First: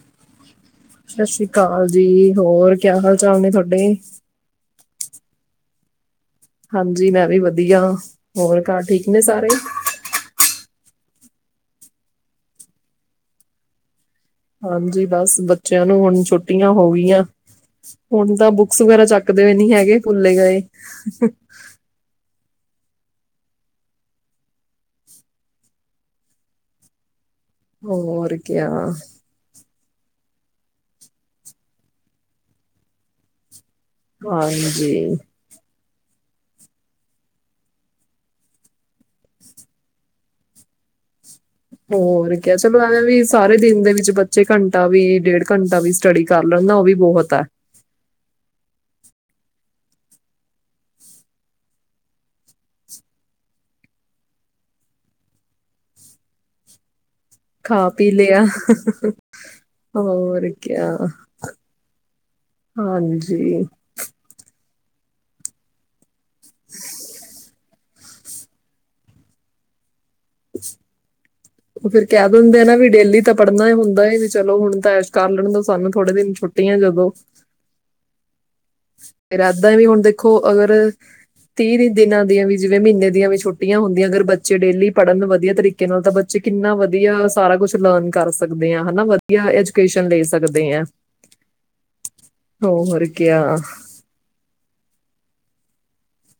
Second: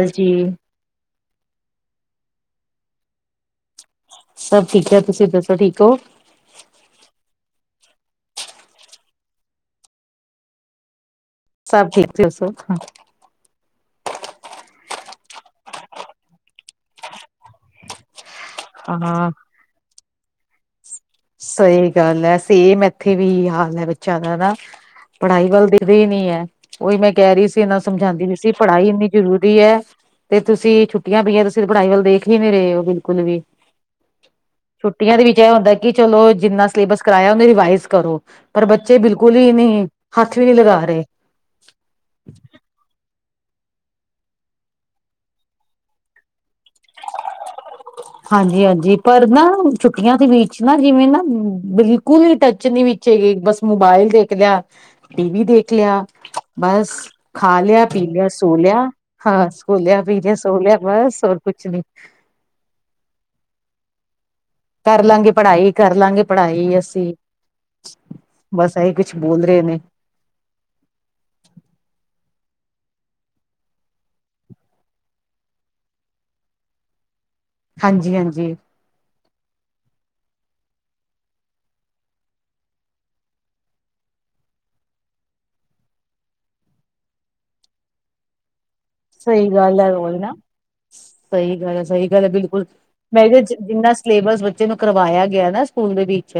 ਹਾਂਜੀ ਸਤਿ ਸ੍ਰੀ ਅਕਾਲ ਜੀ ਹੋਰ ਕਿਆ ਹਾਲ ਚਾਲ ਨੇ ਤੁਹਾਡੇ [inaudible] ਸਭ ਠੀਕ ਹੈ ਤੁਸੀਂ ਦੱਸੋ ਠੀਕ ਹੋ। ਹਾਂਜੀ ਮੈਂ ਵੀ ਵਧੀਆ ਹੋਰ ਘਰ ਠੀਕ ਨੇ ਸਾਰੇ। ਸਭ ਠੀਕ ਨੇ ਤੁਸੀਂ ਦਸੋ। ਹਾਂਜੀ ਬਸ ਬੱਚਿਆਂ ਨੂੰ ਹੁਣ ਛੁੱਟੀਆਂ ਹੋ ਗਈਆਂ। ਹੁਣ ਤਾਂ ਬੁੱਕਸ ਵਗੈਰਾ ਹਾਂ ਚੱਕਦੇ ਵੀ ਨੀ ਹੈਗੇ। ਭੁੱਲੇ ਗਏ। ਸਹੀ ਗੱਲ ਐ। ਸੇਮ ਇੱਥੇ ਵੀ ਹਾਲ ਹੈ ਬੱਚਿਆਂ ਦਾ ਨਾ ਪੜ੍ਹਾਈ ਵੱਲ ਦੇਖਦੇ ਹੀ ਨੀ ਹੈ ਉਹੀ ਮੈਂ ਕਹਿ ਰਹੀ ਸੀ ਇਹਨਾਂ ਨੂੰ ਸਮਝਾਂਦੀ ਵੀ ਹੋਰ ਸੀ ਕਿਆ ਪੜ੍ਹਾਈ ਇੰਨੀ ਜ਼ਰੂਰੀ ਹੈ। ਤੇ ਤੁਸੀਂ ਛੁੱਟੀਆਂ ਪਈਆਂ ਤੁਸੀਂ ਪੜ੍ਹਾਈ ਵੱਲ ਦੇਖ ਲਈ ਮੇਰੇ ਉਹ ਬਿਲਕੁਲ ਵੀ ਹਾਂਜੀ। ਛੁੱਟੀਆਂ ਦੇ ਵਿੱਚ ਇਹ ਹੁੰਦਾ ਕਿ ਚਲੋ ਜਿੰਨਾ ਸਿਲੇਬਸ ਕਰਵਾਇਆ ਉਹਨੇ ਰਿਵਾਈਜ਼ ਕਰੋ ਪਰ ਬੱਚੇ ਬਿਲਕੁਲ ਹੀ ਨਹੀਂ ਹੱਥ ਵੀ ਨਹੀਂ ਲਗਾ ਰਹੇ। ਹੋਰ ਕਿਆ ਚਲੋ ਐਵੇਂ ਵੀ ਸਾਰੇ ਦਿਨ ਦੇ ਵਿੱਚ ਬੱਚੇ ਘੰਟਾ ਵੀ ਡੇਢ ਘੰਟਾ ਵੀ ਸਟੱਡੀ ਕਰ ਲੈਂਦਾ ਉਹ ਵੀ ਬਹੁਤ ਹੈ। ਹਾਂਜੀ ਹਾਂਜੀ ਪਰ ਨਾ ਛੁੱਟੀਆਂ ਦੇ ਵਿੱਚ ਨਾ ਜਿਵੇਂ ਨਾ ਬਿਲਕੁਲ ਹੀ ਟੱਚ ਨੀ ਵਿੱਚ ਹੈਗੇ ਬਸ ਮੋਬਾਇਲ ਦੇਖ ਲਿਆ ਟੀਵੀ ਦੇਖ ਲਿਆ ਬਸ ਖਾ ਲਿਆ ਪੀ ਲਿਆ ਸੋ ਲਿਆ ਹਾਂ ਸੋ ਲਿਆ ਪੀ ਲਿਆ ਹੋਰ ਸੋ ਲਿਆ ਕਿਆ ਬਸ ਹੋਰ ਕੁਛ ਨੀ। ਹਾਂਜੀ। ਕਰ ਲਾਂਗੇ ਪੜ੍ਹਾਈ ਕਰ ਲਾਂਗੇ ਪੜ੍ਹਾਈ ਅਸੀਂ ਬਸ ਇਹੀ ਕੁਛ ਬੋਲ ਰਹੇ ਨੇ। [inaudible] ਉਹ ਫਿਰ ਕਹਿ ਦਿੰਦੇ ਆ ਨਾ ਵੀ ਡੇਲੀ ਤਾਂ ਪੜ੍ਹਨਾ ਹੁੰਦਾ ਵੀ ਚਲੋ ਹੁਣ ਤਾਂ ਐਸ਼ ਕਰ ਲਣ ਦ ਸਾਨੂੰ ਥੋੜੇ ਦਿਨ ਛੁੱਟੀਆਂ ਜਦੋਂ ਹਾਂਜੀ ਹਾਂਜੀ। ਫਿਰ ਏਦਾਂ ਵੀ ਹੁਣ ਦੇਖੋ ਅਗਰ ਤੀਹ ਦਿਨਾਂ ਦੀਆਂ ਵੀ ਜਿਵੇਂ ਮਹੀਨੇ ਦੀਆਂ ਵੀ ਛੁੱਟੀਆਂ ਹੁੰਦੀਆਂ ਅਗਰ ਬੱਚੇ ਡੇਲੀ ਪੜ੍ਹਨ ਵਧੀਆ ਤਰੀਕੇ ਨਾਲ ਤਾਂ ਬੱਚੇ ਕਿੰਨਾ ਵਧੀਆ ਸਾਰਾ ਕੁਛ ਲਰਨ ਕਰ ਸਕਦੇ। ਆ ਹਨਾ ਵਧੀਆ ਸਹੀ ਗੱਲ ਹੈ ਐਜੂਕੇਸ਼ਨ ਲੈ ਰੋਲਨਾ ਸਕਦੇ ਆ। ਸਹੀ ਗੱਲ ਹੈ ਸਹੀ ਗੱਲ ਹੈ ਬਿਲਕੁਲ ਹੋਰ ਮੈਂ ਕਿਆ ਅੱਜ ਜਿੰਨਾ ਸਿਲੇਬਸ ਬੱਚੇ ਨੂੰ ਕਰਵਾਇਆ ਗਿਆ ਨਾ ਸਕੂਲ ਦੇ ਬੀਚ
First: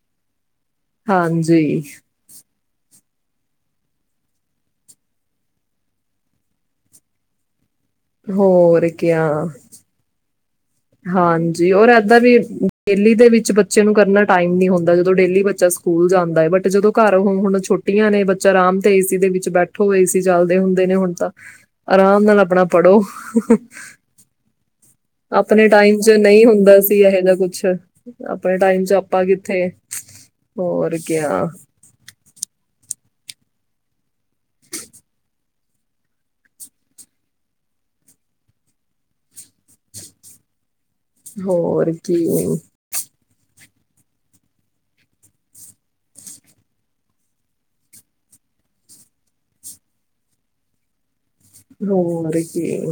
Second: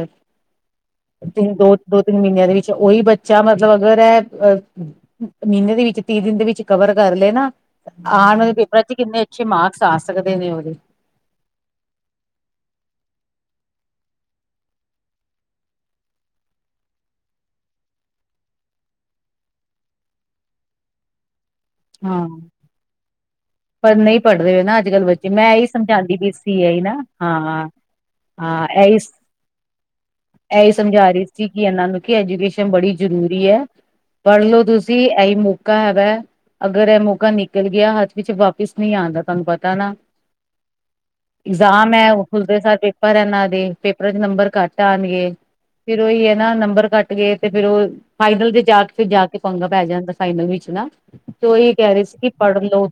ਤਿੰਨ ਦੋ ਹਾਂਜੀ ਦੋ ਤਿੰਨ ਮਹੀਨਿਆਂ ਦੇ ਉਹੀ ਬੱਚਾ ਮਤਲਬ ਅਗਰ ਇਹ ਅ ਮਹੀਨੇ ਦੇ ਵਿੱਚ ਤੀਹ ਦਿਨ ਦੇ ਵਿੱਚ ਕਵਰ ਕਰ ਲਏ ਨਾ ਆਣ ਵਾਲੇ ਪੇਪਰਾ ਹੋਰ ਚ ਕਿੰਨੇੇ ਕਿਆ ਅਛੇ ਮਾਕਸ ਆ ਸਕਦੇ। ਨੇ ਉਹਦੇ। ਹਾਂਜੀ ਔਰ ਏਦਾਂ ਵੀ ਡੇਲੀ ਦੇ ਵਿੱਚ ਬੱਚੇ ਨੂੰ ਕਰਨਾ ਟਾਈਮ ਨੀ ਹੁੰਦਾ ਜਦੋਂ ਡੇਲੀ ਬੱਚਾ ਸਕੂਲ ਜਾਂਦਾ ਹੈ ਬਟ ਜਦੋਂ ਘਰ ਹੁ ਛੋਟੀਆਂ ਨੇ ਬੱਚਾ ਆਰਾਮ ਤੇ ਏਸੀ ਦੇ ਵਿੱਚ ਬੈਠੋ ਏਸੀ ਚੱਲਦੇ ਹੁੰਦੇ ਨੇ ਹੁਣ ਤਾਂ ਆਰਾਮ ਹਾਂ ਨਾਲ ਆਪਣਾ ਪੜੋ। ਪਰ ਨਹੀਂ ਪੜਰੇ ਨਾਂ ਅੱਜ ਕੱਲ ਬੱਚੇ ਮੈਂ ਇਹੀ ਟਾਈਮ 'ਚ ਸਮਝਾਂਦੀ ਪੀ ਨਹੀਂ ਸੀ ਹੁੰਦਾ ਐਹੀ ਨਾ ਇਹੋ ਜਿਹਾ ਕੁਛ ਹਾਂ ਆਪਣੇ ਹਾਂ ਟਾਈਮ 'ਚ ਇਹੀ ਆਪਾਂ ਕਿੱਥੇ ਇਹੀ ਹੋਰ ਸਮਝਾ ਰਹੀ ਕਿਆ ਸੀ ਕੀ ਇਹਨਾਂ ਨੂੰ ਕੀ ਐਜੂਕੇਸ਼ਨ ਬੜੀ ਜ਼ਰੂਰੀ ਹੈ ਪੜ ਲਓ ਤੁਸੀਂ ਇਹੀ ਮੌਕਾ ਹੈਗਾ ਅਗਰ ਇਹ ਮੌਕਾ ਨਿਕਲ ਗਿਆ ਹੱਥ ਵਿੱਚ ਵਾਪਿਸ ਨਹੀਂ ਆਦਾ ਤੁਹਾਨੂੰ ਪਤਾ ਨਾ। ਹੋਰ ਇਗਜ਼ਾਮ ਹੈ ਉਹ ਕੀ ਖੁੱਲਦੇ ਸਾ ਪੇਪਰ ਇਹਨਾਂ ਦੇ। ਪੇਪਰਾਂ ਚ ਨੰਬਰ ਕੱਟ ਆਂਣਗੇ ਫਿਰ ਓਹੀ ਏ ਨਾ ਨੰਬਰ ਕੱਟਗੇ ਤੇ ਫਿਰ ਉਹ ਫਾਈਨਲ ਚ ਜਾ ਕੇ ਜਾ ਕੇ ਪੰਗਾ ਪੈ ਜਾਂਦਾ ਫਾਈਨਲ ਵਿਚ ਨਾ। ਓਹੀ ਕਹਿ ਰਹੀ ਸੀ ਕੀ ਪੜ ਲੌ।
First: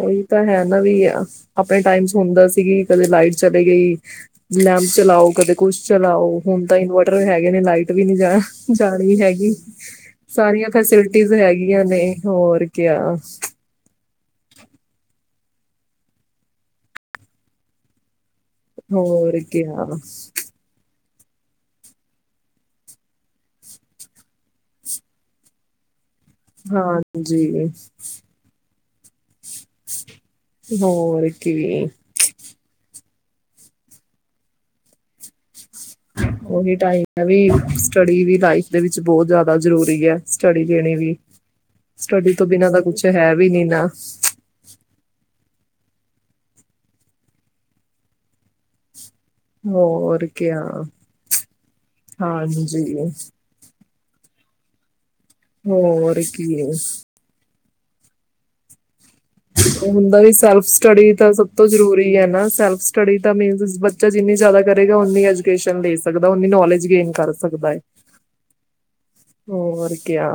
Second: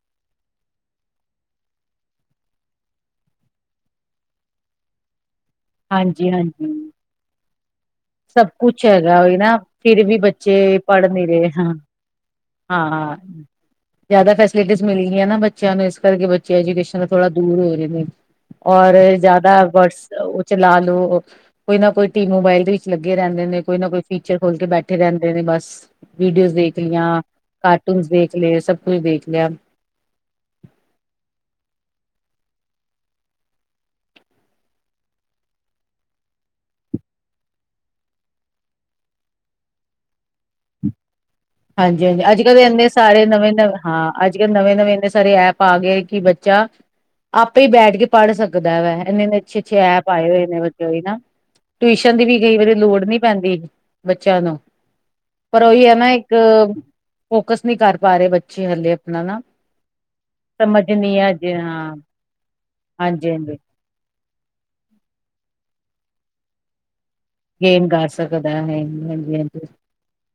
ਉਹੀ ਤਾਂ ਹੈ ਨਾ ਵੀ ਆਪਣੇ ਟਾਈਮ ਚ ਹੁੰਦਾ ਸੀ ਕਦੇ ਲਾਈਟ ਚਲੇ ਗਈ ਲੈਂਪ ਚਲਾਓ ਕਦੇ ਕੁੱਛ ਹਾਂਜੀ ਚਲਾਓ ਹੁਣ ਤਾਂ ਹਾਂਜੀ ਇਨਵੇਂਟਰ ਹੈਗੇ ਨੇ ਲਾਈਟ ਵੀ ਨਹੀਂ ਜਾ ਸਭ ਕੁਛ ਜਾਣੀ ਹੈਗਾ ਉਹੀ ਹੈਗੀ ਨਾ ਫਿਰ ਵੀ ਬੱਚੇ ਸਾਰੀਆਂ ਪੜ੍ਹ ਨੀ ਫੈਸਿਲਿਟੀਜ਼ ਰਹੇ ਹਾਂ ਹੈਗੀਆਂ ਨੇ ਹੋਰ ਕਿਆ। ਹਾਂ ਜ਼ਿਆਦਾ ਫੈਸਿਲਿਟੀਜ਼ ਮਿਲ ਗਈਆਂ ਨਾ ਬੱਚਿਆਂ ਨੂੰ ਇਸ ਕਰਕੇ ਬੱਚੇ ਐਜੂਕੇਸ਼ਨ ਦਾ ਥੋੜਾ ਦੂਰ ਹੋ ਰੇ ਨੇ। ਔਰ ਹੋਰ ਜ਼ਿਆਦਾ ਕਿਆ ਵਟਸ ਚਲਾ ਲੌ। ਕੋਈ ਨਾ ਕੋਈ ਟੀ ਮੋਬਾਇਲ ਦੇ ਲੱਗੇ ਰਹਿੰਦੇ ਨੇ ਕੋਈ ਨਾ ਕੋਈ ਫੀਚਰ ਖੋਲ ਕੇ ਬੈਠੇ ਰਹਿੰਦੇ ਨੇ ਬਸ। ਵੀਡੀਓਜ਼ ਦੇਖ ਲਈਆਂ ਹਾਂਜੀ ਕਾਰਟੂਨਸ ਦੇਖ ਲਏ ਸਭ। ਕੋਈ ਦੇਖ ਲਿਆ। ਹੋਰ ਕੀ। ਓਹੀ ਟਾਈਮ ਹੈ ਵੀ ਸਟੱਡੀ ਵੀ ਲਾਈਫ ਦੇ ਵਿੱਚ ਬਹੁਤ ਜ਼ਿਆਦਾ ਜ਼ਰੂਰੀ ਹੈ। ਸਟੱਡੀ ਦੇਣੀ ਵੀ। ਹਾਂਜੀ ਹਾਂਜੀ ਸਟੱਡੀ ਅੱਜ ਤੋਂ ਕੱਲ ਤੇ ਬਿਨਾਂ ਤਾਂ ਇੰਨੇ ਕੁਛ ਸਾਰੇ ਹੈ ਵੀ ਨਵੇਂ ਨੀ ਨਵੇਂ ਨਾ ਹਾਂ ਅੱਜ ਕੱਲ ਨਵੇਂ ਨਵੇਂ ਇੰਨੇ ਸਾ ਐ ਐਪ ਗਏ ਕੀ ਬੱਚਾ ਆਪੇ ਹੀ ਬੈਠ ਕੇ ਪੜ ਸਕਦਾ ਵੇ। ਇੰਨੇ ਇੰਨੇ ਅੱਛੇ ਅੱਛੇ ਐਪ ਹੋਰ ਆਏ ਹੋਏ ਨੇ ਕਿਆ ਬੱਚੇ ਦੀ ਨਾ ਟਿਊਸ਼ਨ ਦੀ ਵੀ ਕਈ ਵਾਰੀ ਲੋੜ ਹਾਂਜੀ ਨਹੀਂ ਪੈਂਦੀ ਬੱਚਿਆਂ ਨੂੰ। ਪਰ ਉਹੀ ਹੈ ਨਾ ਹੋਰ ਇੱਕ ਕੀ। ਫੋਕਸ ਨਹੀਂ ਕਰ ਪਾ ਰਹੇ ਬੱਚੇ ਹਲੇ ਆਪਣਾ ਨਾ। ਹੁੰਦਾ ਵੀ ਸੈਲਫ ਸਮਝ ਸਟੱਡੀ ਨੀ ਆ ਤਾਂ ਸਭ ਅਜੇ ਤੋਂ ਹਾਂ ਜਰੂਰੀ ਹੈ ਨਾ ਸੈਲਫ ਸਟੱਡੀ ਹਾਂਜੀ ਤਾਂ ਹਾਂਜੀ ਮੀਨਸ ਬੱਚਾ ਜਿੰਨੀ ਜ਼ਿਆਦਾ ਕਰੇਗਾ ਉਨੀ ਐਜੂਕੇਸ਼ਨ ਲੈ ਸਕਦਾ ਉਨੀ ਨੌਲੇਜ ਗੇਨ। ਕਰ ਸਕਦਾ ਹੈ ਗੇਮ ਗਾ ਸਕਦਾ ਹੈ। ਹਾਂਜੀ ਹੋਰ ਕਿਆ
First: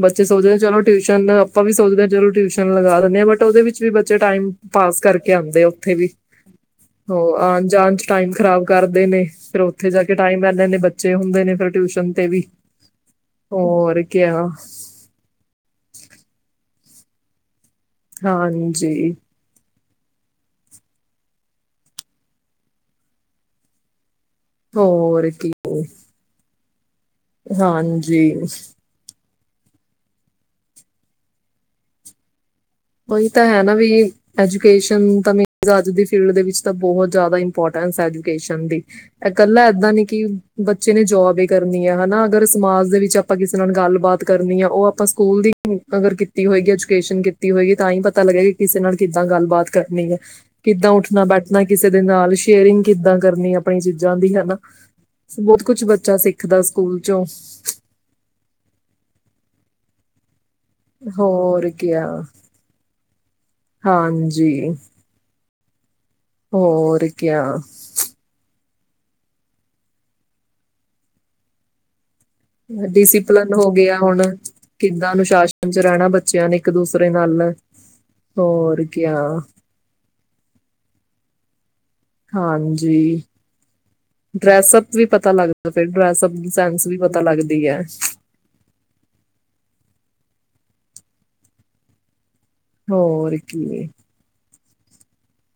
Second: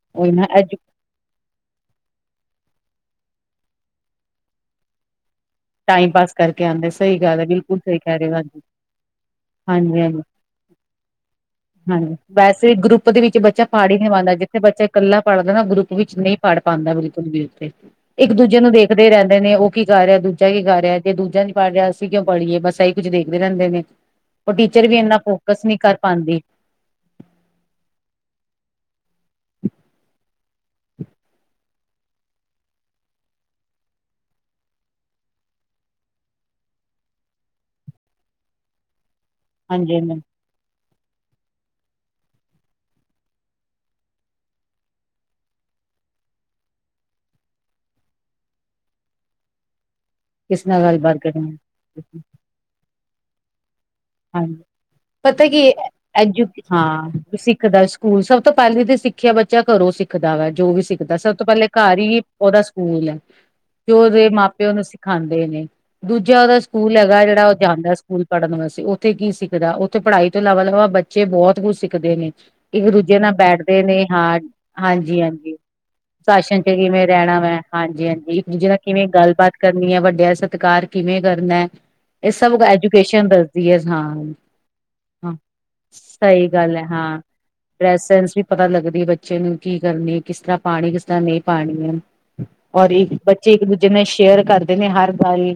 ਬੱਚੇ ਉਹੀ ਨਾ ਸੋਚਦੇ ਚਲੋ ਟਿਊਸ਼ਨ ਆਪਾਂ ਵੀ ਸੋਚਦੇ ਹਾਂ ਚਲੋ ਟਿਊਸ਼ਨ। ਲਗਾ ਦੀਨੇ ਬਟ ਉਹਦੇ ਵਿੱਚ ਵੀ ਬੱਚੇ ਟਾਈਮ ਪਾਸ ਕਰਕੇ ਕਹਿੰਦੇ ਉੱਥੇ ਵੀ ਟਾਈਮ ਪਾਸ ਕਰਕੇ ਆਉਂਦੇ ਸਹੀ ਉਹ ਗੱਲ ਹੈ ਆਣ ਬਿਲਕੁਲ ਜਾਣ ਸਹੀ ਚ ਕਹਿ ਰਹੇ ਟਾਈਮ ਹੋ ਹਾਂਜੀ ਖ਼ਰਾਬ ਕਰਦੇ ਨੇ ਫਿਰ ਉੱਥੇ ਹਾਂਜੀ ਜਾ ਕੇ ਹਾਂਜੀ ਟਾਈਮ ਲੈਂਦੇ ਬੱਚੇ ਹੁੰਦੇ ਨੇ ਫਿਰ ਟਿਊਸ਼ਨ ਤੇ ਵੀ ਤੇ ਗਰੁੱਪ ਦੇ ਵਿੱਚ ਬੱਚਾ ਪੜ੍ਹ ਹੀ ਹੋਰ ਨਹੀਂ ਪਾਂਦਾ ਕਿਆ ਜਿੱਥੇ ਬੱਚਾ ਇਕੱਲਾ ਪੜ੍ਹਦਾ ਨਾ ਉਹ ਗਰੁੱਪ ਵਿੱਚ ਨਹੀਂ ਪੜ੍ਹ ਪਾਂਦਾ, ਬਿਲਕੁਲ ਵੀ ਉਹ ਤੇ ਇੱਕ ਦੂਜੇ ਨੂੰ ਦੇਖਦੇ, ਹਾਂਜੀ ਰਹਿੰਦੇ ਨੇ ਉਹ ਕੀ, ਕਰ ਰਿਹਾ ਤੂੰ? ਇਹ ਕੀ ਕਰ ਰਿਹਾ, ਤੇ ਦੂਜਾ ਨੀ ਪੜ ਰਿਹਾ। ਅਸੀਂ ਕਿਉਂ ਪੜੀਏ, ਬਸ ਇਹੀ ਕੁਝ ਦੇਖਦੇ ਰਹਿੰਦੇ ਨੇ। ਉਹ ਟੀਚਰ ਵੀ ਇੰਨਾ, ਹੋਰ ਕੀ ਫੋਕਸ ਨਹੀਂ ਕਰ ਪਾਂਦੀ। ਹਾਂਜੀ ਹ [inaudible] ਉਹੀ ਤਾਂ ਹੈ। ਨਾ ਵੀ ਐਜੂਕੇਸ਼ਨ ਤਾਂ ਅੱਜ ਦੀ ਫੀਲਡ ਦੇ ਵਿੱਚ, ਤਾਂ ਬਹੁਤ ਜ਼ਿਆਦਾ ਇੰਪੋਰਟੈਂਸ ਹੈ। ਐਜੂਕੇਸ਼ਨ ਦੀ ਇਹ ਇਕੱਲਾ ਏਦਾਂ ਹਾਂਜੀ ਨੀ ਮੈਮ ਕਿ ਬਚ ਬੱਚੇ ਨੇ ਜੋਬ ਹੀ ਕਰਨੀ ਹੈ। ਹਨਾ ਅਗਰ ਸਮਾਜ ਦੇ ਵਿੱਚ ਆਪਾਂ ਕਿਸੇ ਨਾਲ ਗੱਲਬਾਤ ਕਰਨੀ ਆ, ਉਹ ਆਪਾਂ ਸਕੂਲ ਦੀ ਅਗਰ ਕੀਤੀ ਹੋਏਗੀ, ਐਜੂਕੇਸ਼ਨ ਕੀਤੀ ਕੀਤੀ ਹੋਏਗੀ, ਤਾਂ ਹੀ ਪਤਾ ਲਗੇਗਾ। ਕਿ ਕਿਸੇ ਨਾਲ ਕਿੱਦਾਂ ਗੱਲਬਾਤ ਕਰਨੀ ਏ ਕਿਸ ਨਾਲ ਕਿੱਦਾਂ ਗੱਲਬਾਤ ਉੱਠਣਾ, ਬੈਠਣਾ ਕਿਸੇ ਦੇ ਕਰਨੀ ਨਾਲ ਸ਼ੇਅਰਿੰਗ ਕਿੱਦਾਂ ਕਰਨੀ ਅਪ ਹਾਂਜੀ, ਪਤਾ ਕੀ ਕੁਝ ਬੱਚਾ ਐਜੂ ਸਿੱਖਦਾ ਸਕੂਲ ਚੋਂ ਹਾਂ ਸਿੱਖ ਦਾ ਸਕੂਲ ਸਭ ਤੋਂ, ਪਹਿਲੀ ਤਾਂ ਸਿੱਖਿਆ ਬੱਚਾ ਘਰੋਂ ਸਿੱਖ ਖਾਦਾਵੇ ਜੋ ਵੀ ਸਿੱਖਦਾ ਸਭ ਤੋਂ, ਪਹਿਲੇ ਹੋਰ ਘਰ ਕਿਆ ਹੀ ਉਹਦਾ ਸਕੂਲ ਹੈ। ਜੋ ਉਹਦੇ ਮਾਂ-ਪਿਓ ਹਾਂਜੀ ਉਹਨੂੰ ਸਿਖਾਉਂਦੇ ਨੇ ਦੂਜਾ ਉਹਦਾ ਸਕੂਲ ਹੋਰ ਹੈਗਾ ਜਿਹੜਾ ਕਿਆ ਉਹ ਜਾਂਦਾ ਸਕੂਲ ਪੜ੍ਹਨ ਵਾਸਤੇ ਉੱਥੇ ਕੀ ਸਿੱਖਦਾ ਉੱਥੇ ਪੜ੍ਹਾਈ ਤੋਂ, ਇਲਾਵਾ ਇਲਾਵਾ ਬੱਚੇ ਬਹੁਤ ਕੁੱਝ ਸਿੱਖਦੇ ਨੇ ਇੱਕ ਦੂਜੇ ਨਾਲ ਡਿਸਿਪਲਨ ਹੋ ਬੈਠਦੇ ਗਿਆ ਨੇ, ਹੁਣ ਹਾਂ ਕਿੱਦਾਂ ਹਾਂਜੀ, ਹਾਂਜੀ ਅਨੁਸ਼ਾਸਨ ਚ ਰਹਿਣਾ ਬੱਚਿਆਂ ਨੇ ਸੈਸ਼ਨ ਇੱਕ ਚ ਕਿਵੇਂ ਦੂਸਰੇ ਰਹਿਣਾ ਨਾਲ ਵੈ, ਹਾਂਜੀ, ਹਾਂਜੀ ਇੱਕ ਦੂਜੇ ਨਾਲ ਹੋਰ ਕਿਵੇਂ ਕਿਆ ਗੱਲਬਾਤ ਕਰਨੀ ਹੈ। ਵੱਡਿਆਂ ਸਤਿਕਾਰ ਕਿਵੇਂ ਕਰਨਾ? ਇਹ ਸਭ ਹਾਂਜੀ ਐਜੂਕੇਸ਼ਨ ਦੱਸਦੀ ਹੈ ਹਾਂ ਡਰੈਸਅਪ ਵੀ ਪਤਾ -ਹਾਂ ਲੱਗਦਾ ਫਿਰ ਡਰੈਸਅਪ ਸਹੀ ਦੀ ਗੱਲ ਹੈ, ਸੈਂਸ ਵੀ ਹਾਂ ਪਤਾ ਲੱਗਦੀ ਹੈ ਡਰੈਸ ਸੈਂਸ ਵੀ ਪਤਾ ਲੱਗਦੀ ਬੱਚੇ ਨੂੰ ਕੀ ਕਰਨੀ ਕਿਸ ਤਰ੍ਹਾਂ ਪਾਣੀ ਕਿਸ ਤਰ੍ਹਾਂ ਨਹੀਂ ਪਾਣੀ ਹੈ? ਔਰ ਇੱਕ ਹੋਰ ਬੱਚੇ ਇੱਕ ਕੀ ਦੂਜੇ ਨਾਲ ਸ਼ੇਅਰ ਕਰ ਦਸਦੇ ਨੇ ਹਰ ਗੱਲ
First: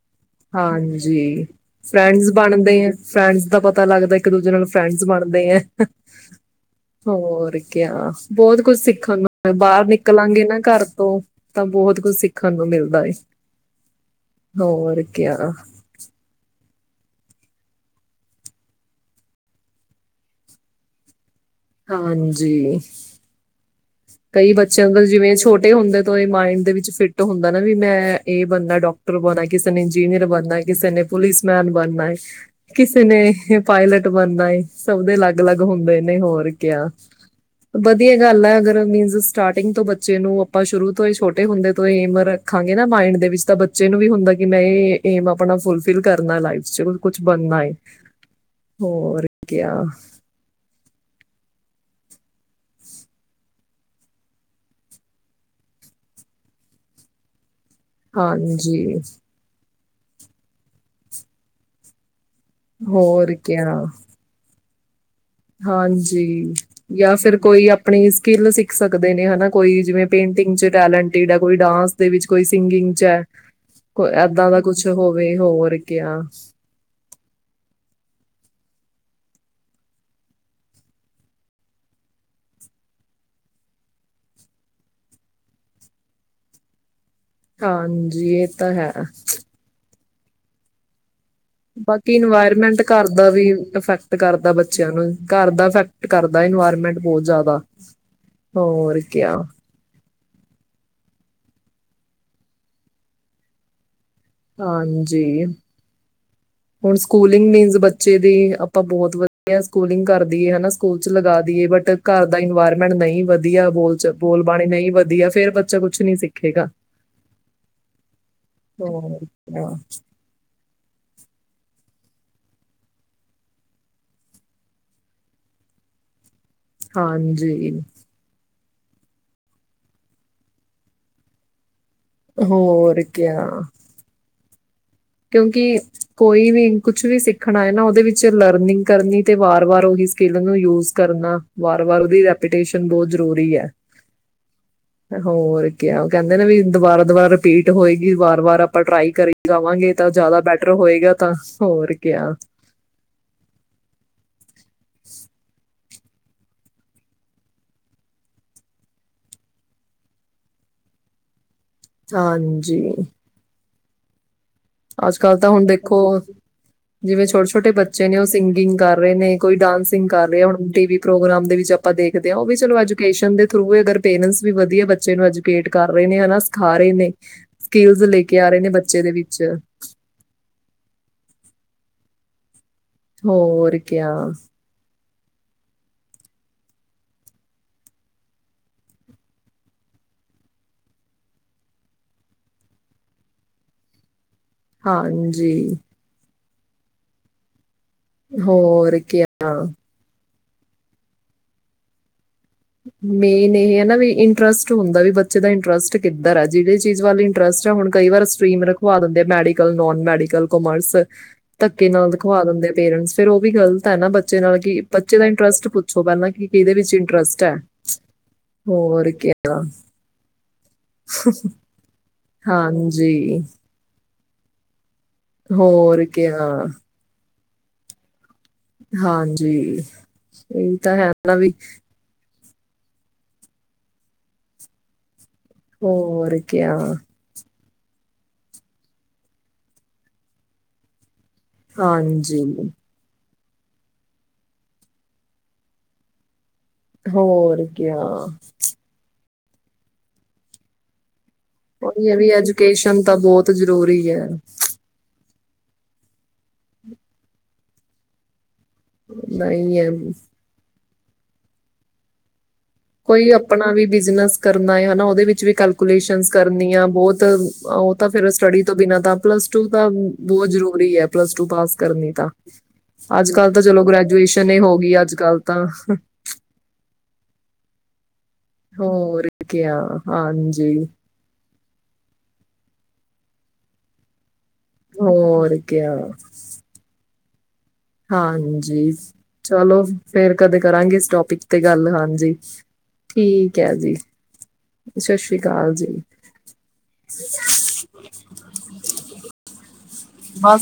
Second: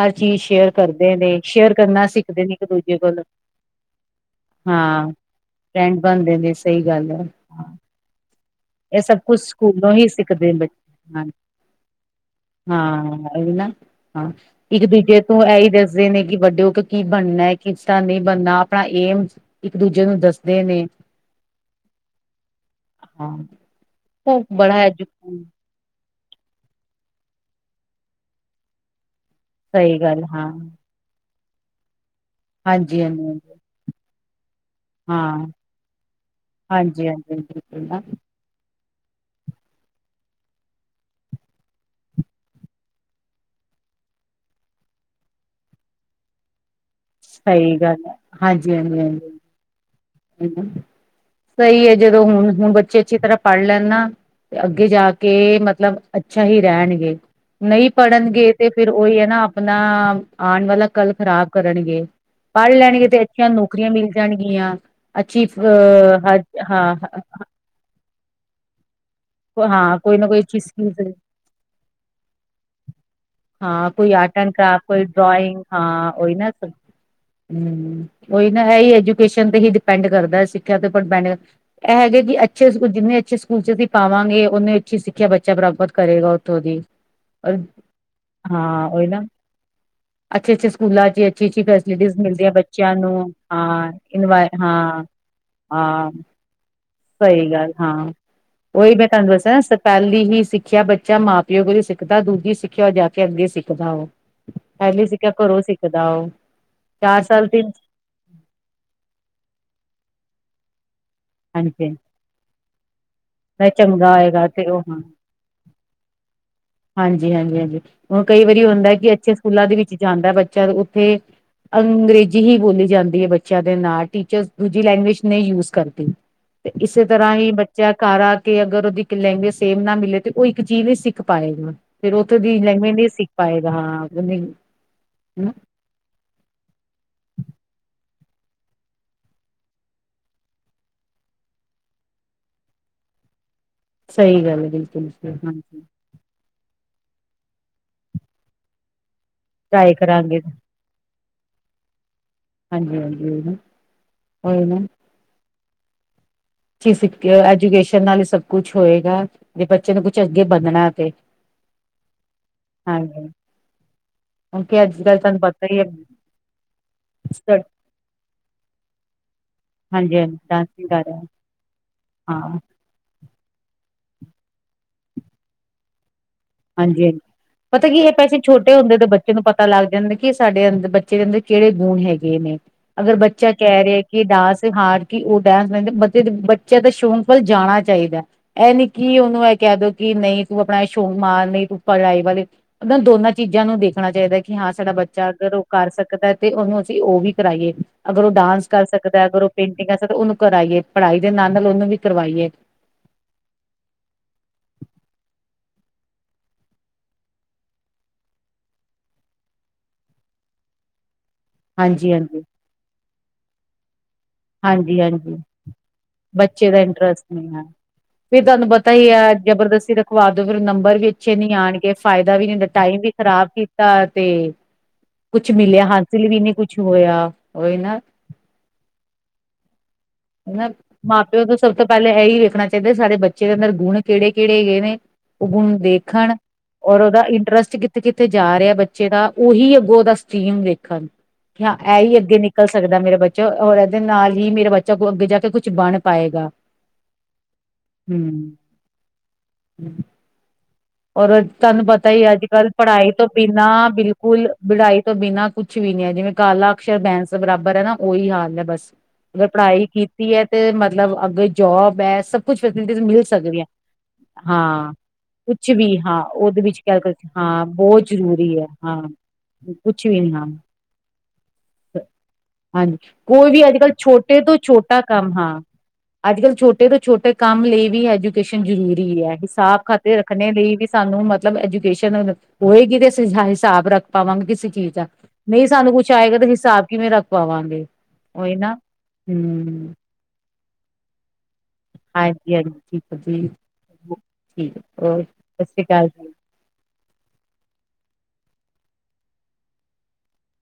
ਹਰ ਚੀਜ਼ ਸ਼ੇਅਰ ਕਰਦੇ ਨੇ ਹਾਂਜੀ ਸ਼ੇਅਰ ਕਰਨਾ ਫਰੈਂਡਸ ਸਿੱਖਦੇ ਨੇ ਇੱਕ ਬਣਦੇ ਦੂਜੇ ਕੋਲ ਫਰੈਂਡਸ ਦਾ ਪਤਾ ਲੱਗਦਾ। ਇੱਕ ਦੂਜੇ ਨਾਲ ਫਰੈਂਡਸ ਹਾਂ ਬਣਦੇ ਆ, ਫਰੈਂਡ ਬਣਦੇ ਨੇ ਸਹੀ ਗੱਲ ਹੈ ਹੋਰ ਕਿਆ ਬਹੁਤ ਕੁਛ ਇਹ ਸਿੱਖਣ ਸਭ ਕੁਛ ਨੂੰ ਬਾਹਰ ਸਕੂਲੋਂ ਹੀ ਨਿਕਲਾਂਗੇ ਸਿੱਖਦੇ ਨਾ ਘਰ ਬੱਚੇ ਤੋਂ ਹਾਂ ਤਾਂ ਬਹੁਤ ਕੁਛ ਸਿੱਖਣ ਨੂੰ ਹਾਂ ਮਿਲਦਾ ਹੈ। ਹੋਰ ਉਹ ਕਿਆ ਇਹੀ ਦੱਸਦੇ ਨੇ ਕਿ ਬਚ ਕਿਉਂਕਿ ਕੀ ਬਣਨਾ ਏ? ਕਿਸ ਦਾ ਨਹੀਂ ਬਣਨਾ, ਆਪਣਾ ਏਮ ਇੱਕ ਦੂਜੇ ਨੂੰ ਦੱਸਦੇ ਨੇ। ਹਾਂਜੀ ਹਾਂ ਉਹ ਕਈ ਬੜਾ ਬੱਚਿਆਂ ਐਜੂ ਅੰਕਲ, ਜਿਵੇਂ ਛੋਟੇ ਹੁੰਦੇ ਤੋਂ ਏ ਮਾਇੰਡ ਦੇ ਵਿੱਚ ਫਿੱਟ ਹੁੰਦਾ ਨਾ ਵੀ ਮੈਂ ਇਹ ਬਣਨਾ ਡਾਕ ਟਰ ਬਣਣਾ, ਕਿਸੇ ਨੇ ਸਹੀ ਗੱਲ ਇੰਜੀਨੀਅਰ ਹਾਂ ਬਣਨਾ, ਕਿਸੇ ਨੇ ਪੁਲਿਸ ਮੈਨ ਬਣਨਾ ਏ। ਹਾਂਜੀ ਕਿਸੇ ਨੇ ਹਾਂਜੀ ਹਾਂਜੀ ਪਾਇਲਟ, ਬਣਨਾ ਏ। ਸਭ ਦੇ ਅਲੱਗ ਹਾਂ ਅਲੱਗ ਹੁੰਦੇ ਨੇ ਹੋਰ ਕਿਹਾ, ਹਾਂਜੀ ਹਾਂਜੀ ਬਿਲਕੁਲ ਨਾ ਵਧੀਆ ਗੱਲ ਆ ਅਗਰ ਮੀਨ ਸਟਾਰਟਿੰਗ ਤੋਂ ਬੱਚੇ ਨੂੰ ਆਪਾਂ ਸ਼ੁਰੂ ਤੋਂ ਛੋਟੇ ਹੁੰਦੇ ਤੋਂ ਏਮ ਰੱਖਾਂਗੇ ਨਾ ਮਾਇਡ ਦੇ ਵਿੱਚ ਤਾਂ ਬੱਚੇ ਨੂੰ ਵੀ ਹੁੰਦਾ ਕਿ ਮੈਂ ਇਹ ਏਮ ਆਪਣਾ ਫੁਲਫਿਲ ਕਰਨਾ ਲਾਈਫ ਚ। ਕੁਛ ਬਣਨਾ ਏ ਸਹੀ ਗੱਲ ਹੈ ਹਾਂਜੀ ਹਾਂਜੀ ਹੋਰ ਕਿਆ ਹਾਂਜੀ ਸਹੀ ਹੈ ਜਦੋਂ ਹੁਣ ਹੁਣ ਬੱਚੇ ਅੱਛੀ ਤਰ੍ਹਾਂ ਪੜ੍ਹ ਲੈਣ ਨਾ, ਤੇ ਅੱਗੇ ਜਾ ਕੇ ਮਤਲਬ ਅੱਛਾ ਹੀ ਰਹਿਣਗੇ। ਨਹੀਂ ਪੜ੍ਹਨਗੇ ਤੇ ਹਾਂਜੀ ਫੇਰ ਉਹੀ ਹੈ ਨਾ ਆਪਣਾ ਆਉਣ ਵਾਲਾ ਕੱਲ ਖ਼ਰਾਬ ਕਰਨਗੇ। ਪੜ੍ਹ ਲੈਣਗੇ ਤੇ ਹੋਰ ਅੱਛੀਆਂ ਕਿਆ ਨੌਕਰੀਆਂ ਮਿਲ ਜਾਣਗੀਆਂ। ਅੱਛੀ ਅ ਹਾਂਜੀ ਯਾਂ ਹਾਂ ਫਿਰ ਕੋਈ ਆਪਣੀ ਸਕਿੱਲ ਸਿੱਖ ਸਕਦੇ ਨੇ। ਹਨਾ ਕੋਈ ਹਾਂ ਜਿਵੇਂ ਨਾ ਕੋਈ ਪੇਂਟਿੰਗ ਅੱਛੀ ਚ ਸਕਿੱਲ ਟੈਲਟਿਡ ਹੈ, ਕੋਈ ਡਾਂਸ ਦੇ ਵਿੱਚ, ਕੋਈ ਸਿੰਗਿੰਗ ਚ ਹੈ, ਹਾਂ ਕੋ ਕੋਈ ਆਰਟ ਏਦਾਂ ਐਂਡ ਦਾ ਕਰਾਫਟ ਕੁਛ ਕੋਈ ਹੋਵੇ ਡਰਾਇੰਗ ਹੋਰ ਹਾਂ ਕਯਾ ਉਈ ਨਾ ਇਹ ਹੀ ਐਜੂਕੇਸ਼ਨ ਤੇ ਹੀ ਡਿਪੈਂਡ ਕਰਦਾ ਸਿੱਖਿਆ ਦੇ ਉੱਪਰ ਡਿਪੈਂਡ ਇਹ ਹੈਗੇ ਕਿ ਅੱਛੇ ਜਿੰਨੇ ਅੱਛੇ ਸਕੂਲ ਪਾਵਾਂਗੇ ਉਹਨੂੰ ਅੱਛੀ ਸਿੱਖਿਆ ਬੱਚਾ ਪ੍ਰਾਪਤ ਕਰੇਗਾ ਉੱਥੋਂ ਦੀ। ਔਰ ਹਾਂਜੀ ਇਹ ਤਾਂ ਹਾਂ ਹੈ ਉਹੀ ਨਾ ਅੱਛੇ ਅੱਛੇ ਸਕੂਲਾਂ ਚ ਅੱਛੀ ਅੱਛੀ ਬਾਕੀ ਫੈਸਿਲਿਟੀਜ਼ ਮਿਲਦੀਆਂ ਇਨਵਾਇਰਮੈਂਟ ਬੱਚਿਆਂ ਘਰ ਨੂੰ ਦਾ ਵੀ ਹਾਂ ਇਫੈਕਟ ਇਨਵ ਕਰਦਾ ਬੱਚਿਆਂ ਹਾਂ ਨੂੰ ਘਰ ਦਾ ਇਫੈਕਟ ਹਾਂ ਕਰਦਾ ਇਨਵਾਇਰਮੈਂਟ ਬਹੁਤ ਸਹੀ ਜ਼ਿਆਦਾ ਗੱਲ ਹਾਂ ਉਹੀ ਹੋਰ ਮੈਂ ਕਿਆ ਤੁਹਾਨੂੰ ਦੱਸਿਆ ਪਹਿਲ ਹੀ ਸਿੱਖਿਆ ਬੱਚਾ ਮਾਂ ਪਿਓ ਕੋਲ ਸਿੱਖਦਾ ਦੂਜੀ ਸਿੱਖਿਆ ਉਹ ਜਾ ਕੇ ਅੱਗੇ ਸਿੱਖਦਾ ਉਹ। ਪਹਿਲੀ ਸਿੱਖਿਆ ਹਾਂਜੀ ਘਰੋਂ ਸਿੱਖਦਾ ਉਹ ਹੁਣ ਚਾਰ ਸਾਲ ਸਕੂਲਿੰਗ ਤਿੰਨ ਮੀਨਜ਼ ਬੱਚੇ ਦੀ ਆਪਾਂ ਬਹੁਤ ਵਧੀਆ ਸਕੂਲਿੰਗ ਕਰ ਦੀ ਹਨਾ। ਸਕੂਲ ਚ ਲਗਾ ਦੀਈਏ ਹਾਂਜੀ ਬਟ ਘਰ ਦਾ ਇਨਵਾਇਰਮੈਂਟ ਨਹੀਂ ਵਧ ਵਧੀਆ ਮੈਂ ਬੋਲ ਚ ਚੰਗਾ ਹੋਏਗਾ ਬੋਲਬਣੀ ਤੇ ਉਹ ਨਹੀਂ ਹਾਂ ਵਧੀਆ ਫੇਰ ਬੱਚਾ ਕੁਛ ਨੀ ਸਿੱਖੇਗਾ। ਹਾਂਜੀ ਹਾਂਜੀ ਹਾਂਜੀ ਹੁਣ ਕਈ ਵਾਰੀ ਹੁੰਦਾ ਕਿ ਹੋਰ ਅੱਛੇ ਕਿਆ। ਸਕੂਲਾਂ ਦੇ ਵਿੱਚ ਜਾਂਦਾ ਬੱਚਾ ਉੱਥੇ ਅੰਗਰੇਜ਼ੀ ਹੀ ਬੋਲੀ ਜਾਂਦੀ ਹੈ ਬੱਚਿਆਂ ਦੇ ਨਾਲ ਟੀਚਰ ਦੂਜੀ ਲੈਂਗੁਏਜ ਨਹੀਂ ਯੂਜ ਕਰਦੀ। ਤੇ ਇਸੇ ਤਰ੍ਹਾਂ ਹੀ ਹਾਂਜੀ ਬੱਚਿਆਂ ਘਰਾਂ ਕੇ ਅਗਰ ਉਹਦੀ ਇੱਕ ਲੈਂਗੁਏਜ ਸੇਮ ਨਾ ਮਿਲੇ ਤੇ ਉਹ ਇੱਕ ਚੀਜ਼ ਨ ਸਿੱਖ ਪਾਏਗਾ। ਫਿਰ ਉੱਥੇ ਦੀ ਲੈਂਗਵੇਜ ਹੋਰ ਨਹੀਂ ਸਿੱਖ ਕਿਆ ਪਾਏਗਾ ਹਾਂ। ਕਿਉਂਕਿ ਕੋਈ ਵੀ ਕੁਛ ਵੀ ਸਿੱਖਣਾ ਹੈ ਨਾ ਉਹਦੇ ਵਿੱਚ ਚ ਲਰਨਿੰਗ ਕਰਨੀ ਤੇ ਵਾਰ ਵਾਰ ਉਹੀ ਸਕਿੱਲ ਨੂੰ ਯੂਜ ਕਰਨਾ ਵਾਰ ਵਾਰ ਉਹਦੀ ਰੈਪੁਟੇਸ਼ਨ ਬਹੁਤ ਜ਼ਰੂਰੀ ਹੈ ਸਹੀ ਗੱਲ ਹੈ ਬਿਲਕੁਲ ਹੋਰ ਹਾਂਜੀ ਕਿਆ ਉਹ ਕਹਿੰਦੇ ਨੇ ਵੀ ਦੁਬਾਰਾ ਦੁਬਾਰਾ ਰਿਪੀਟ ਹੋਏਗੀ ਵਾਰ ਵਾਰ ਆਪਾਂ ਟਰਾਈ ਕਰੀ ਜਾਵਾਂਗੇ ਟਰਾਈ ਤਾਂ ਕਰਾਂਗੇ ਜ਼ਿਆਦਾ ਬੈਟਰ ਹੋਏਗਾ ਤਾਂ ਹੋਰ ਕਿਆ ਹਾਂਜੀ ਹਾਂਜੀ ਹੋਏ ਨਾ ਸ ਐਜੂਕੇਸ਼ਨ ਨਾਲ ਹੀ ਸਭ ਕੁਛ ਹੋਏਗਾ ਤੇ ਬੱਚੇ ਨੂੰ ਕੁਛ ਅੱਗੇ ਵੱਧਣਾ ਤੇ ਹਾਂਜੀ ਹਾਂਜੀ ਕਿਉਂਕਿ ਅੱਜ ਕੱਲ੍ਹ ਕੱਲ ਤੁਹਾਨੂੰ ਤਾਂ ਹੁਣ ਪਤਾ ਹੀ ਹੈ ਦੇਖੋ ਜਿਵੇਂ ਛੋਟੇ ਸਟੱ ਛੋਟੇ ਬੱਚੇ ਨੇ ਉਹ ਸਿੰਗਿੰਗ ਕਰ ਰਹੇ ਨੇ ਕੋਈ ਡਾਂਸਿੰਗ ਕਰ ਹਾਂਜੀ-ਹਾਂਜੀ ਰਿਹਾ ਹੁਣ ਟੀ ਡਾਂਸਿੰਗ ਵੀ ਕਰ ਰਿਹਾ ਪ੍ਰੋਗਰਾਮ ਦੇ ਵਿੱਚ ਆਪਾਂ ਦੇਖਦੇ ਹਾਂ ਉਹ ਵੀ ਚਲੋ ਐਜੂਕੇਸ਼ਨ ਦੇ ਥਰੂ ਵੀ ਅਗਰ ਪੇਰੈਂਟਸ ਵੀ ਵਧੀਆ ਬੱਚੇ ਨੂੰ ਐਜੂਕੇਟ ਕਰ ਰਹੇ ਨੇ ਹਨਾ ਤੇ ਸਿਖਾ ਰਹੇ ਨੇ ਹਾਂਜੀ-ਹਾਂਜੀ ਪਤਾ ਸਕਿਲਜ਼ ਲੇ ਕੇ ਆ ਰਹੇ ਨੇ ਬੱਚੇ ਦੇ ਵਿੱਚ ਜਾਂ ਕਿ ਸਾਡੇ ਅੰਦਰ ਬੱਚਿਆਂ ਦੇ ਕੀ ਕਿਹੜੇ ਗੁਣ ਹੈਗੇ ਨੇ ਅਗਰ ਬੱਚਾ ਹੋਰ ਕਹਿ ਰਿਹਾ ਕਿਆ, ਕਿ ਡਾਂਸ ਸਿੱਖਾ ਕਿ ਉਹ ਡਾਂਸ ਰਹਿੰਦੇ ਬਚਿਆ ਬੱਚਿਆਂ ਦੇ ਸ਼ੌਕ ਵੱਲ ਜਾਣਾ ਚਾਹੀਦਾ ਇਹ ਨੀ ਕੀ ਉਹਨੂੰ ਇਹ ਕਹਿ ਦੋ ਕਿ ਨਹੀਂ ਤੂੰ ਆਪਣਾ ਸ਼ੌਕ ਮਾਰ ਨਹੀਂ ਧੂੱਪਾ ਲੜਾਈ ਵਾਲੇ ਮ ਦੋਨਾਂ ਚੀਜ਼ਾਂ ਨੂੰ ਦੇਖਣਾ ਚਾਹੀਦਾ ਕਿ ਹਾਂ ਸਾਡਾ ਬੱਚਾ ਅਗਰ ਉਹ ਹਾਂਜੀ, ਕਰ ਸਕਦੈ ਤੇ ਉਹਨੂੰ ਅਸੀਂ ਉਹ ਵੀ ਕਰਾਈਏ ਅਗਰ ਉਹ ਡਾਂਸ ਕਰ ਹੋਰ ਸਕਦੈ ਅਗਰ ਉਹ ਕਿਆ। ਪੇਂਟਿੰਗ ਕਰ ਸਕਦੈ ਉਹਨੂੰ ਕਰਾਈਏ ਪੜ੍ਹਾਈ ਦੇ ਨਾਲ ਨਾਲ ਉਹਨੂੰ ਵੀ ਕਰਵਾਈਏ ਮੇਨ ਇਹ ਹੈ ਨਾ ਵੀ ਇੰਟਰਸਟ ਹੁੰਦਾ ਵੀ ਬੱਚੇ ਦਾ ਇੰਟਰਸਟ ਕਿੱਧਰ ਹੈ ਜਿਹੜੀ ਚੀਜ਼ ਵੱਲ ਇੰਟਰਸਟ ਆ ਹੁਣ ਕਈ ਵਾਰ ਸਟੀ੍ਮ ਰਖਵਾ ਦਿੰਦੇ ਆ ਮੈਡੀਕਲ ਨੋਨ ਮੈਡੀਕਲ ਕਾਮਰਸ ਧੱਕੇ ਨਾਲ ਦਿਖਵਾ ਹਾਂਜੀ-ਹਾਂਜੀ, ਦਿੰਦੇ ਆ ਪੇਰੈਂਟਸ ਫਿਰ ਉਹ ਵੀ ਗਲਤ ਤਾਂ ਨਾ ਬ ਬੱਚੇ ਨਾਲ ਕਿ ਬੱਚੇ ਦਾ ਹਾਂਜੀ-ਹਾਂਜੀ ਇੰਟਰਸਟ ਪੁੱਛੋ ਪਹਿਲਾ ਨਾ ਕਿ ਕਿਹਦੇ ਵਿੱਚ ਇੰਟਰਸਟ ਹੈ ਵੀ ਤੁਹਾਨੂੰ ਪਤਾ ਹੀ ਹੋਰ ਹੈ ਕਿਆ ਜਬਰਦਸਤੀ ਰਖਵਾ ਫਿਰ ਨੰਬਰ ਵੀ ਅੱਛੇ ਨੀ ਆਉਣਗੇ ਫਾਇਦੇ ਵੀ ਨਹੀਂ‌ ਟਾਈਮ ਵੀ ਹਾਂਜੀ ਖ਼ਰਾਬ ਕੀਤਾ ਤੇ ਕੁਛ ਮਿਲਿਆ ਹੋਰ ਹਾਸਿਲ ਵੀ ਕਿਆ ਨਹੀਂ ਕੁਛ ਹੋਇਆ। ਓਈ ਨਾ। ਹਾਂਜੀ। ਹਨਾ ਇਹ ਤਾਂ ਹੈ ਮਾਂ ਨਾ ਪਿਓ ਵੀ ਤਾਂ ਸਭ ਤੋਂ ਪਹਿਲੇ ਹੈ ਹੀ ਵੇ। ਹੋਣਾ ਚਾਹੀਦਾ ਸਾਡੇ ਬੱਚੇ ਦੇ ਅੰਦਰ ਗੁਣ ਕਿਹੜੇ ਕਿਹੜੇ ਹੈਗੇ ਨੇ? ਔ ਗੁਣ ਦੇਖਣ ਹੋਰ ਕਿਆ ਔਰ ਉਹਦਾ ਇੰਟਰਸਟ ਕਿੱਥੇ ਕਿੱਥੇ ਜਾ ਰਿਹਾ ਬੱਚੇ ਦਾ ਉਹੀ ਅੱਗੋਂ ਉਹਦਾ ਸਟੀਮ ਵੇਖਣ। ਹਾਂ ਇਹ ਹੀ ਅੱਗੇ ਹਾਂਜੀ ਨਿਕਲ ਸਕਦਾ ਐ ਮੇਰਾ ਬੱਚ ਚਲੋ ਹੋਰ ਇਹਦੇ ਨਾਲ ਹੀ ਮੇਰੇ ਬੱਚ-ਕਹਿ ਲੋ- ਜਦੋਂ ਅੱਗੇ ਜਾ ਕੇ ਕੁੱਛ ਬਣ ਪਾਏਗਾ। ਹੋਰ ਕਿਆ। ਹਮ। ਔਰ ਤੁਹਾਨੂੰ ਪਤਾ ਇਹ ਵੀ ਹੀ ਅੱਜ ਕੱਲ ਐਜੂਕੇਸ਼ਨ ਪੜ੍ਹਾਈ ਤਾਂ ਤੋਂ ਬਹੁਤ ਬਿਨਾਂ ਜ਼ਰੂਰੀ ਹੈ ਬਿਲਕੁਲ ਬੜਾਈ ਤੋਂ ਬਿਨਾਂ ਕੁੱਛ ਵੀ ਨੀ ਹੈ ਜਿਵੇਂ ਕਾਲਾ ਅਕਸ਼ਰ ਬੈਂਸ ਬਰਾਬਰ ਹੈ ਨਾ ਉਹੀ ਹਾਲ ਹੈ ਬਸ। ਜੇ ਨਹੀਂ ਪੜ੍ਹਾਈ ਹੈ ਕੀਤੀ ਹੈ ਤੇ ਮ ਮਤਲਬ ਅੱਗੇ ਜੋਬ ਹੈ ਸ ਕੋਈ ਅਪਣਾ ਵੀ ਬਿਜਨਸ ਕਰਨਾ ਹੈ ਹਾਂ ਹਨਾ ਉਹਦੇ ਵਿੱਚ ਕੁਛ ਵੀ ਹਾਂ ਕੇਲਕੂਲੇਸ਼ਨਸ ਉਹਦੇ ਕਰਨੀ ਵਿੱਚ ਆ ਬਹੁਤ ਕੈਲਕੂਲੇਸ਼ਨ ਹਾਂ ਉਹ ਬਹੁਤ ਤਾਂ ਫਿਰ ਜ਼ਰੂਰੀ ਸਟੱਡੀ ਹੈ ਤੋਂ ਬਿਨਾਂ ਹਾਂ ਤਾਂ ਪਲੱਸ ਟੂ ਤਾਂ ਕੁਛ ਵੀ ਨੀ ਹਾਂ ਬਹੁਤ ਜਰੂਰੀ ਹੈ ਪਲੱਸ ਟੂ ਪਾਸ ਕਰਨੀ ਤਾਂ। ਹਾਂਜੀ ਅੱਜ ਕੋਈ ਕਲ ਤਾਂ ਵੀ ਚਲੋ ਕੱਲ੍ਹ ਛੋਟੇ ਗ੍ਰੈਜੂਏਸ਼ਨ ਤੋਂ ਈ ਹੋ ਗਈ ਛੋਟਾ ਅੱਜ ਕੰਮ ਕਲ ਹਾਂ ਤਾਂ। ਅੱਜ-ਕੱਲ੍ਹ ਛੋਟੇ ਤੋਂ ਛੋਟੇ ਕੰਮ ਲਈ ਵੀ ਐਜੁ ਕੇਸ਼ਵ ਜ਼ਰੂਰੀ ਹੋਰ ਹੈ ਕਿਆ ਹਿਸਾਬ ਰੱਖਣੇ ਲਈ ਹਾਂਜੀ ਵੀ ਸਾਨੂੰ ਮ ਮਤਲਬ ਐਜੂਕੇਸ਼ਨ ਹੋਏਗੀ ਤੇ ਅਸੀ ਹ ਹਿਸਾਬ ਰੱਖ ਪਾਵਾਂਗੇ ਕਿ ਚੀਜ਼ ਆ ਹੋਰ ਨਹੀਂ ਸਾਨੂੰ ਕਿਆ ਕੁੱਛ ਆਏਗਾ ਤੇ ਹਿਸਾਬ ਕਿਵੇਂ ਰਖ ਪਾਵਨ ਹਾਂਜੀ ਚਲੋ ਫੇਰ ਕਦੇ ਕਰਾਂਗੇ ਇਸ ਟੋਪਿਕ ਤੇ ਗੱਲ ਹਾਂਜੀ ਹਾਂਜੀ-ਹਾਂਜੀ ਹੈ ਜੀ ਠੀਕ ਹੈ ਜੀ। ਸਤਿ ਸ੍ਰੀ ਅਕਾਲ ਜੀ। ਬਸ